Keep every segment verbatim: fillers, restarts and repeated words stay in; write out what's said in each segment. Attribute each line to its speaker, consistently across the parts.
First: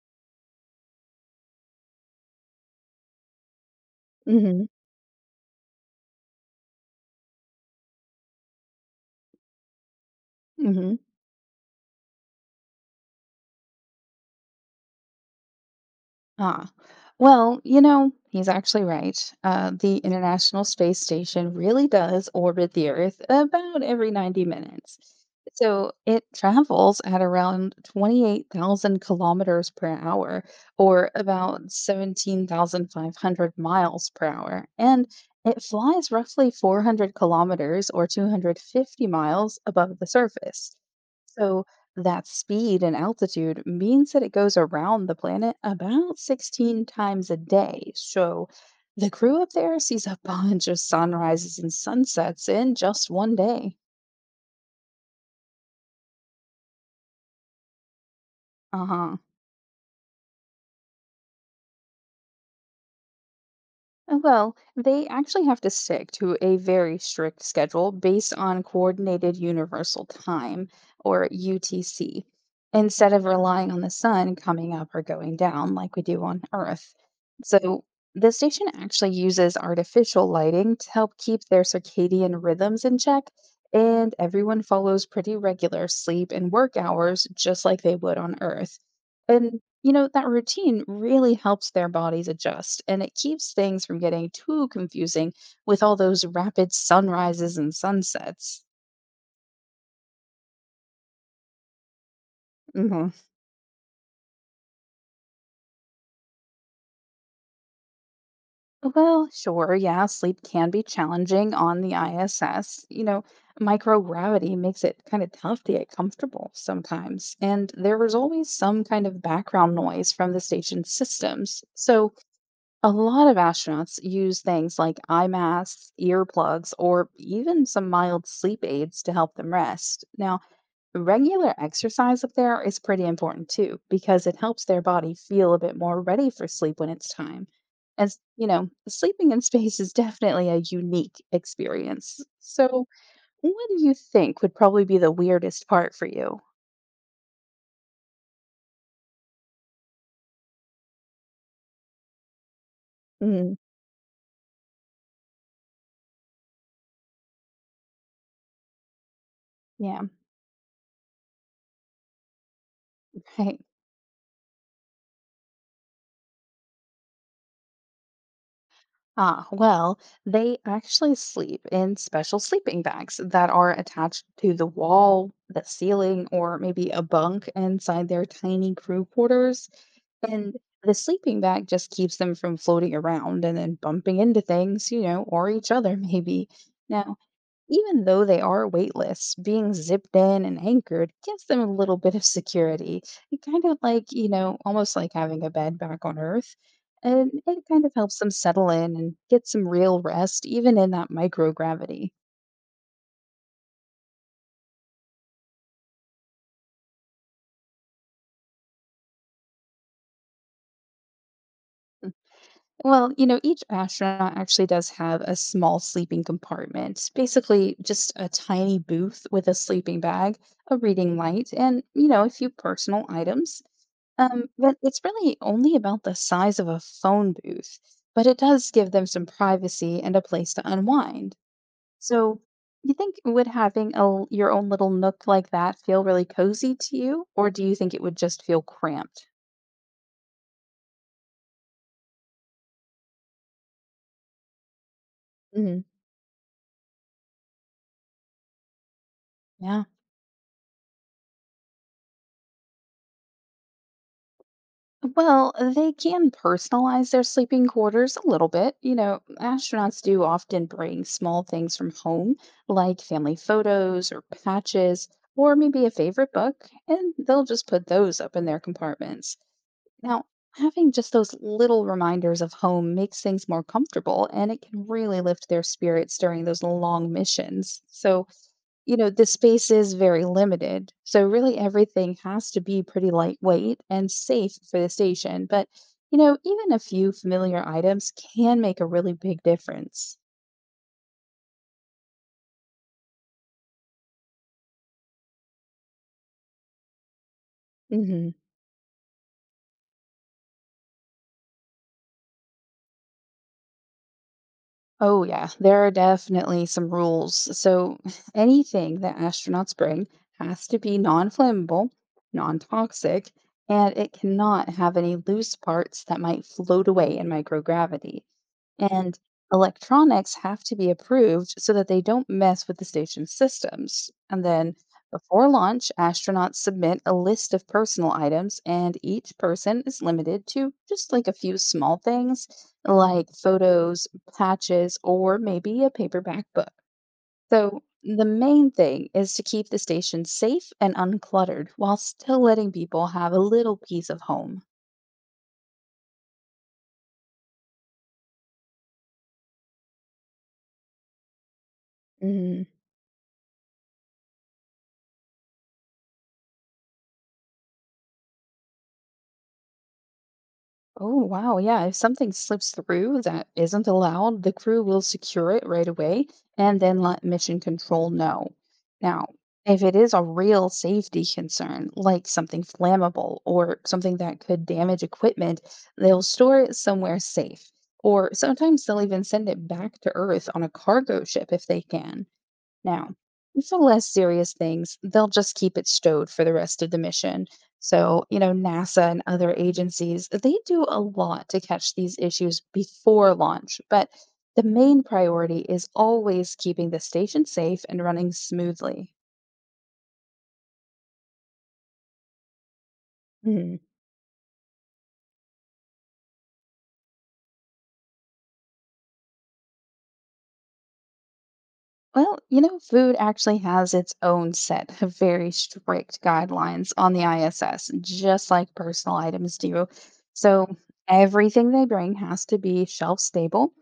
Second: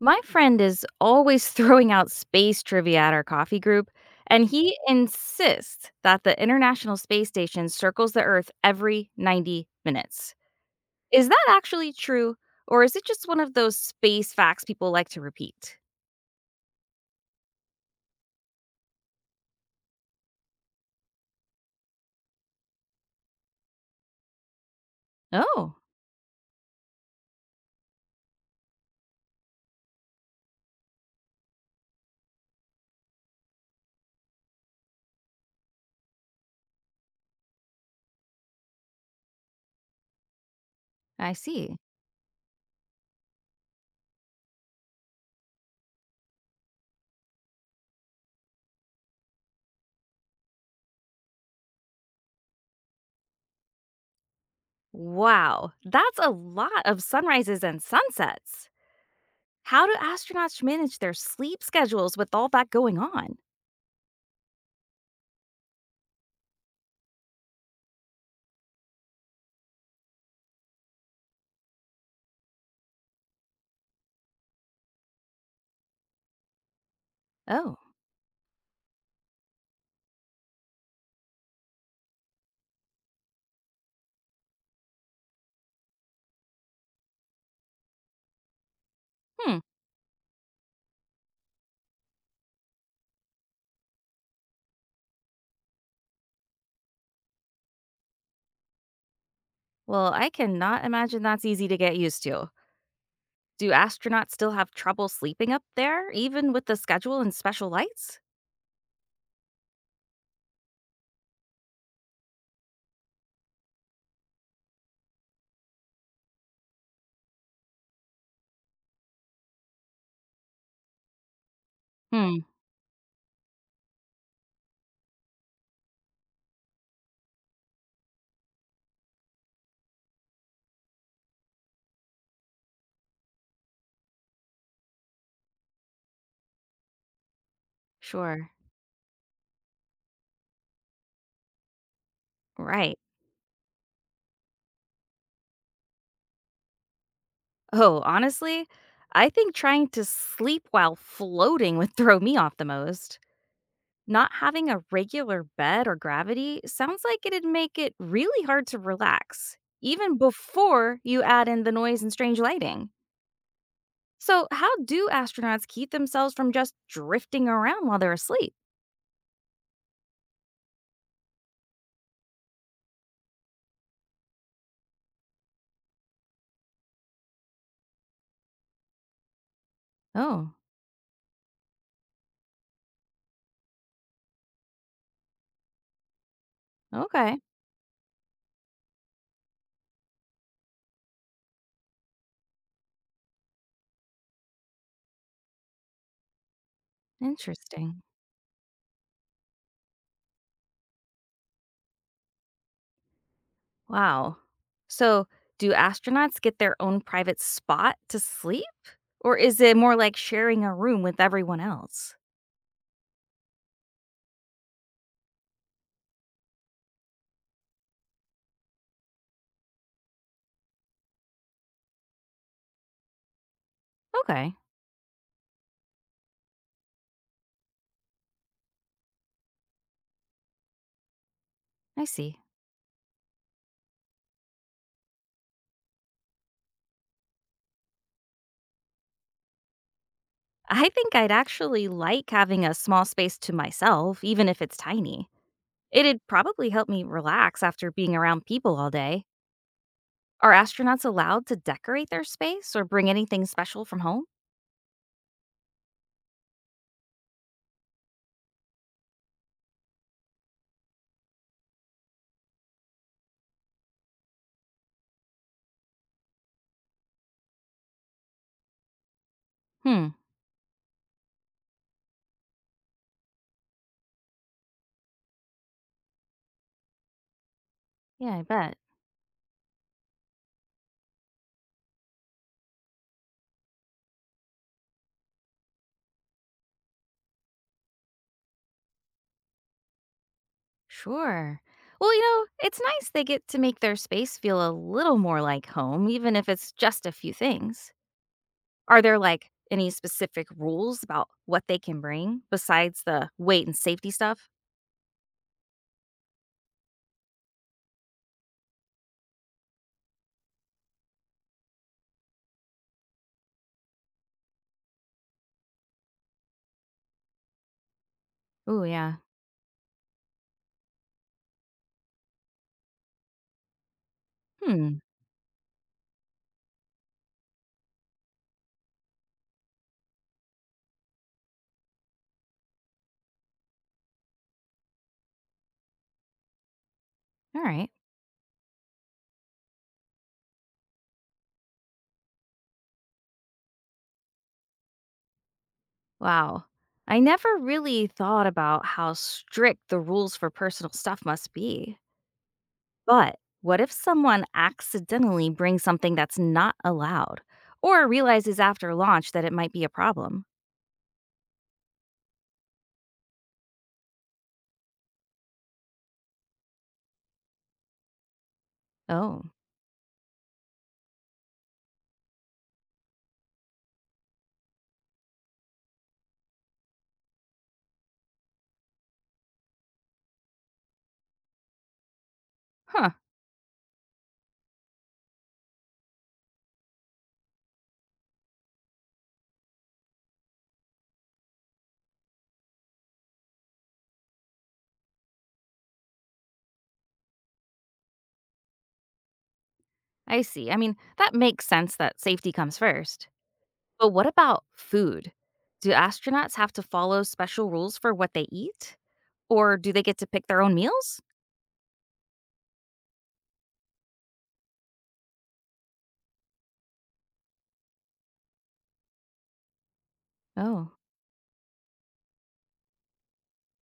Speaker 1: My friend is always throwing out space trivia at our coffee group, and
Speaker 2: Mhm.
Speaker 1: he insists that the International Space Station circles the Earth every ninety minutes.
Speaker 2: Mhm.
Speaker 1: Is that actually true, or is it just one of those space facts people like to repeat?
Speaker 2: Ah. Well, you know, he's actually right. Uh, the International Space Station really does orbit the Earth about every ninety minutes.
Speaker 1: Oh,
Speaker 2: So it travels at around twenty-eight thousand kilometers per hour, or about seventeen thousand five hundred miles per hour. And it flies roughly four hundred kilometers or two hundred fifty miles above the surface.
Speaker 1: I
Speaker 2: So
Speaker 1: see.
Speaker 2: That speed and altitude means that it goes around the planet about sixteen times a day. So the crew up there sees a bunch of sunrises and sunsets in just one day.
Speaker 1: Wow, that's a lot of sunrises and sunsets.
Speaker 2: Uh huh.
Speaker 1: How do astronauts manage their sleep schedules with all that going on?
Speaker 2: Uh, Well, they actually have to stick to a very strict schedule based on Coordinated Universal Time, or U T C, instead of relying on the sun coming up or going down like we do on Earth.
Speaker 1: Oh,
Speaker 2: So, the station actually uses artificial lighting to help keep their circadian rhythms in check, and everyone follows pretty regular sleep and work hours just like they would on Earth.
Speaker 1: hmm.
Speaker 2: And you know, that routine really helps their bodies adjust and it keeps things from getting too confusing with all those rapid sunrises and sunsets.
Speaker 1: Well, I cannot imagine that's easy to get used to.
Speaker 2: hmm
Speaker 1: Do astronauts still have trouble sleeping up there, even with the schedule and special lights?
Speaker 2: Well, sure, yeah, sleep can be challenging on the I S S. You know, microgravity makes it kind of tough to get comfortable sometimes, and there is always some kind of background noise from the station's systems. So,
Speaker 1: Hmm,
Speaker 2: A lot of astronauts use things like eye masks, earplugs, or even some mild sleep aids to help them rest. Now, regular exercise up there is pretty important too, because it helps their body feel a bit more ready for sleep when it's time. As you
Speaker 1: sure.
Speaker 2: know, sleeping in space is definitely a unique experience. So,
Speaker 1: Right.
Speaker 2: what do you think would probably be the weirdest part for you?
Speaker 1: Oh, honestly, I think trying to sleep while floating would throw me off the most.
Speaker 2: Mm,
Speaker 1: Not having a regular bed or gravity sounds like it'd make it really hard to relax,
Speaker 2: yeah,
Speaker 1: even before you add in the noise and strange lighting.
Speaker 2: right.
Speaker 1: So, how do astronauts keep themselves from just drifting around while they're asleep?
Speaker 2: Ah, well, they actually sleep in special sleeping bags that are attached to the wall, the ceiling, or maybe a bunk inside their tiny crew quarters.
Speaker 1: Oh,
Speaker 2: And the sleeping bag just keeps them from floating around and then bumping into things, you know, or each other maybe. Now,
Speaker 1: okay.
Speaker 2: even though they are weightless, being zipped in and anchored gives them a little bit of security. It kind of like, you know, almost like having a bed back on Earth. And it kind of
Speaker 1: Interesting.
Speaker 2: helps them settle in and get some real rest, even in that microgravity.
Speaker 1: Wow. So, do astronauts get their own private spot to sleep? Or is it more like sharing a room with everyone else?
Speaker 2: Well, you know, each astronaut actually does have a small sleeping compartment, basically just a tiny booth with a sleeping bag, a reading light, and, you know, a few personal items. Um,
Speaker 1: Okay,
Speaker 2: but it's really only about the size of a phone booth, but it does give them some privacy and a place to unwind.
Speaker 1: I see.
Speaker 2: So, you think would having a, l- your own little nook like that feel really cozy to you, or do you think it would just feel cramped?
Speaker 1: I think I'd actually like having a small space to myself, even if it's tiny.
Speaker 2: Mhm.
Speaker 1: It'd probably help me relax after being around people all day.
Speaker 2: Yeah.
Speaker 1: Are astronauts allowed to decorate their space or bring anything special from home?
Speaker 2: Well, they can personalize their sleeping quarters a little bit. You know, astronauts do often bring small things from home, like family photos or patches, or maybe a favorite book, and they'll just put those up in their compartments.
Speaker 1: Hmm,
Speaker 2: Now, having just those little reminders of home makes things more comfortable, and it can really lift their spirits during those long missions. So,
Speaker 1: yeah, I bet.
Speaker 2: you know, the space is very limited. So really everything has to be pretty lightweight and safe for the station. But, you know, even a few familiar items can make a really big difference.
Speaker 1: Sure. Well, you know, it's nice they get to make their space feel a little more like home, even if it's just a few things.
Speaker 2: hmm
Speaker 1: Are there like any specific rules about what they can bring besides the weight and safety stuff?
Speaker 2: Oh, yeah, there are definitely some rules. So anything that astronauts bring has to be non-flammable, non-toxic, and it cannot have any loose parts that might float away in microgravity.
Speaker 1: Oh, yeah.
Speaker 2: and electronics have to be approved so that they don't mess with the station's systems. And then
Speaker 1: Hmm.
Speaker 2: before launch, astronauts submit a list of personal items, and each person is limited to just like a few small things like photos, patches, or maybe a paperback book.
Speaker 1: All
Speaker 2: So
Speaker 1: right.
Speaker 2: the main thing is to keep the station safe and uncluttered while still letting people have a little piece of home.
Speaker 1: Wow. I never really thought about how strict the rules for personal stuff must be.
Speaker 2: Mhm.
Speaker 1: But what if someone accidentally brings something that's not allowed or realizes after launch that it might be a problem?
Speaker 2: Oh, wow. Yeah. If something slips through that isn't allowed, the crew will secure it right away and then let mission control know. Now,
Speaker 1: Oh,
Speaker 2: if it is a real safety concern, like something flammable or something that could damage equipment, they'll store it somewhere safe. Or sometimes they'll even send it back to Earth on a cargo ship if they can.
Speaker 1: huh.
Speaker 2: Now, for less serious things, they'll just keep it stowed for the rest of the mission. So, you know, NASA and other agencies, they do a lot to catch these issues before launch, but the main priority is always keeping the station safe and running smoothly.
Speaker 1: I see. I mean, that makes sense that safety comes first. But what about food? Do astronauts have to follow special rules for what they eat? Or do they get to pick their own meals?
Speaker 2: Well, you know, food actually has its own set of very strict guidelines on the I S S, just like personal items do. So
Speaker 1: Oh,
Speaker 2: everything they bring has to be shelf stable,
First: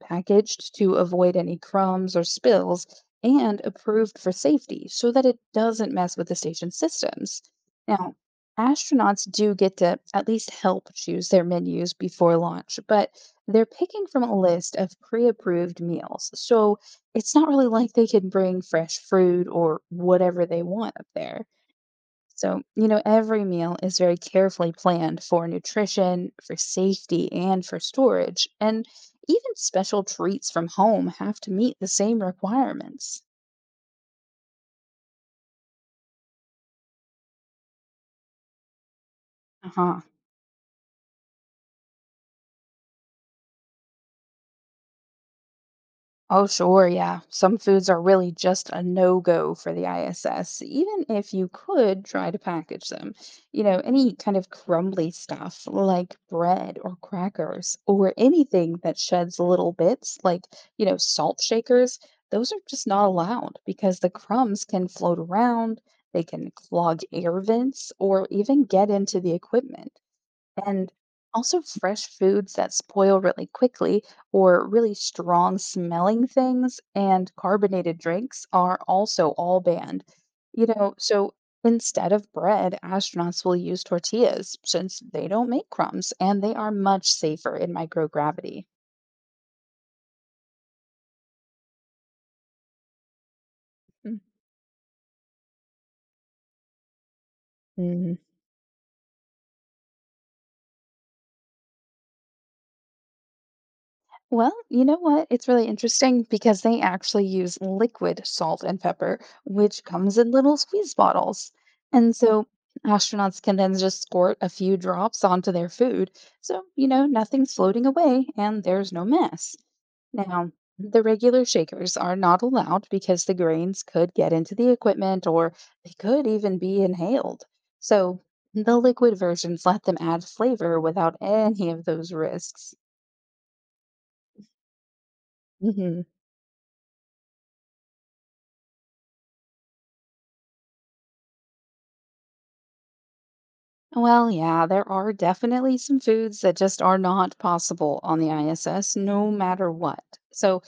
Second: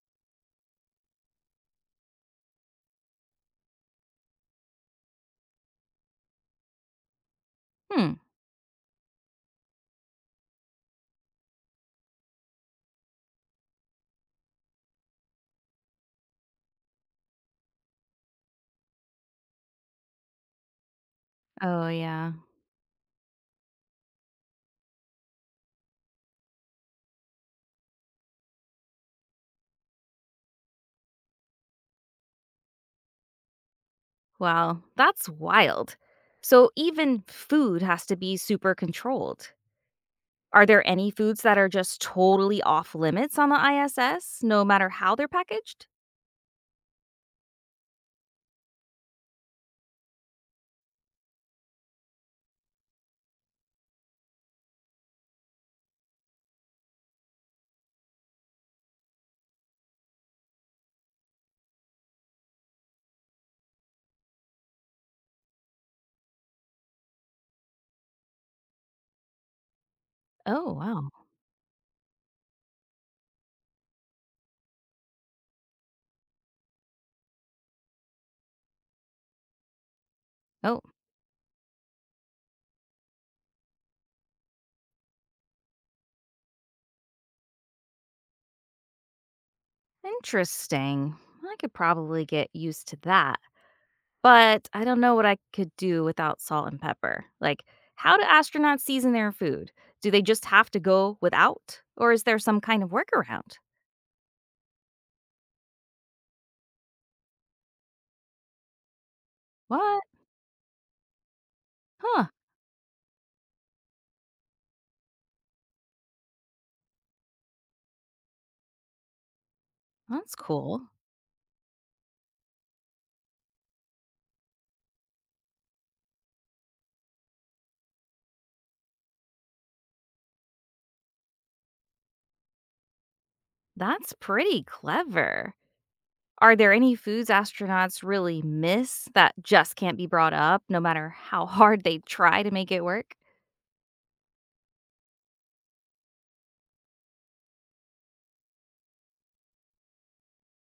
Speaker 2: packaged to avoid any crumbs or spills, and approved for safety so that it doesn't mess with the station systems.
Speaker 1: hmm.
Speaker 2: Now, astronauts do get to at least help choose their menus before launch, but they're picking from a list of pre approved meals. So it's not really like they can bring fresh fruit or whatever they want up there.
Speaker 1: Oh, yeah.
Speaker 2: So, you know, every meal is very carefully planned for nutrition, for safety, and for storage. And even special treats from home have to meet the same requirements.
Speaker 1: Wow, that's wild. So even food has to be super controlled.
Speaker 2: Uh huh.
Speaker 1: Are there any foods that are just totally off limits on the I S S, no matter how they're packaged?
Speaker 2: Oh, sure, yeah. Some foods are really just a no go for the I S S, even if you could try to package them. You know, any kind of crumbly stuff like bread or crackers or anything that sheds little bits, like, you know, salt shakers, those are just not allowed because the crumbs can float around, they can clog air vents, or even get into the equipment.
Speaker 1: Oh,
Speaker 2: And
Speaker 1: wow.
Speaker 2: also, fresh foods that spoil really quickly or really strong smelling things and carbonated drinks are also all banned. You
Speaker 1: Oh,
Speaker 2: know, so instead of bread, astronauts will use tortillas since they don't make crumbs and they are much safer in microgravity.
Speaker 1: interesting. I could probably get used to that.
Speaker 2: Mm.
Speaker 1: But I don't know what I could do without salt and pepper. Like, how
Speaker 2: Mhm.
Speaker 1: do astronauts season their food? Do they just have to go without? Or is there some kind of workaround?
Speaker 2: Well, you know what? It's really interesting because they actually use liquid salt and pepper, which
Speaker 1: What?
Speaker 2: comes in little squeeze bottles. And
Speaker 1: Huh.
Speaker 2: so astronauts can then just squirt a few drops onto their food. So, you know, nothing's floating away and there's no mess.
Speaker 1: That's
Speaker 2: Now,
Speaker 1: cool.
Speaker 2: the regular shakers are not allowed because the grains could get into the equipment or they could even be inhaled. So, the liquid versions let them add flavor without any of those risks.
Speaker 1: That's pretty clever.
Speaker 2: hmm
Speaker 1: Are there any foods astronauts really miss that just can't be brought up no matter how hard they try to make it work?
Speaker 2: Well, yeah, there are definitely some foods that just are not possible on the I S S, no matter what. So,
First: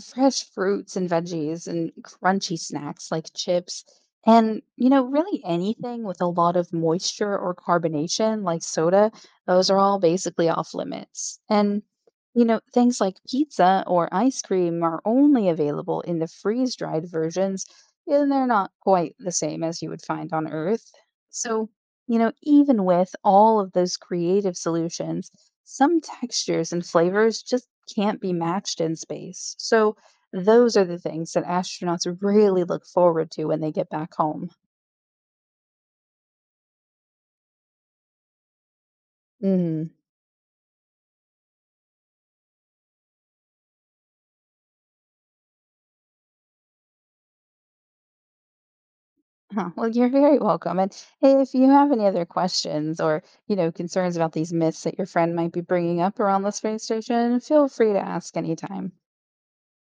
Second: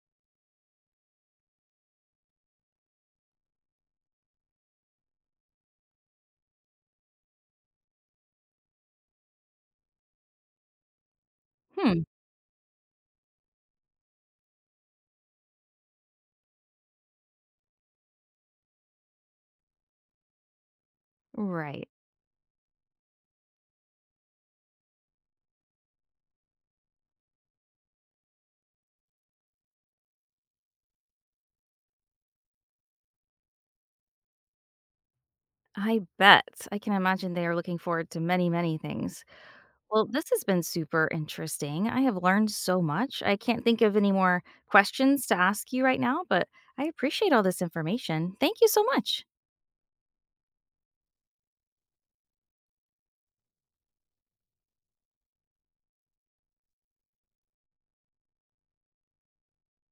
Speaker 2: fresh fruits and veggies and crunchy snacks like chips, and, you know, really anything with a lot of moisture or carbonation like soda, those are all basically off limits. And,
Speaker 1: Hmm.
Speaker 2: you know, things like pizza or ice cream are only available in the freeze-dried versions, and they're not quite the same as you would find on Earth. So,
Speaker 1: Right.
Speaker 2: you know, even with all of those creative solutions, some textures and flavors just can't be matched in space. So, those are the things that astronauts really look forward to when they get back home.
Speaker 1: I bet. I can imagine they are looking forward to many, many things.
Speaker 2: hmm
Speaker 1: Well, this has been super interesting. I have learned so much. I can't think of any more questions to ask you right now, but I appreciate all this information. Thank you so much.
Speaker 2: Huh, well, you're very welcome. And hey, if you have any other questions or, you know, concerns about these myths that your friend might be bringing up around the space station, feel free to ask anytime.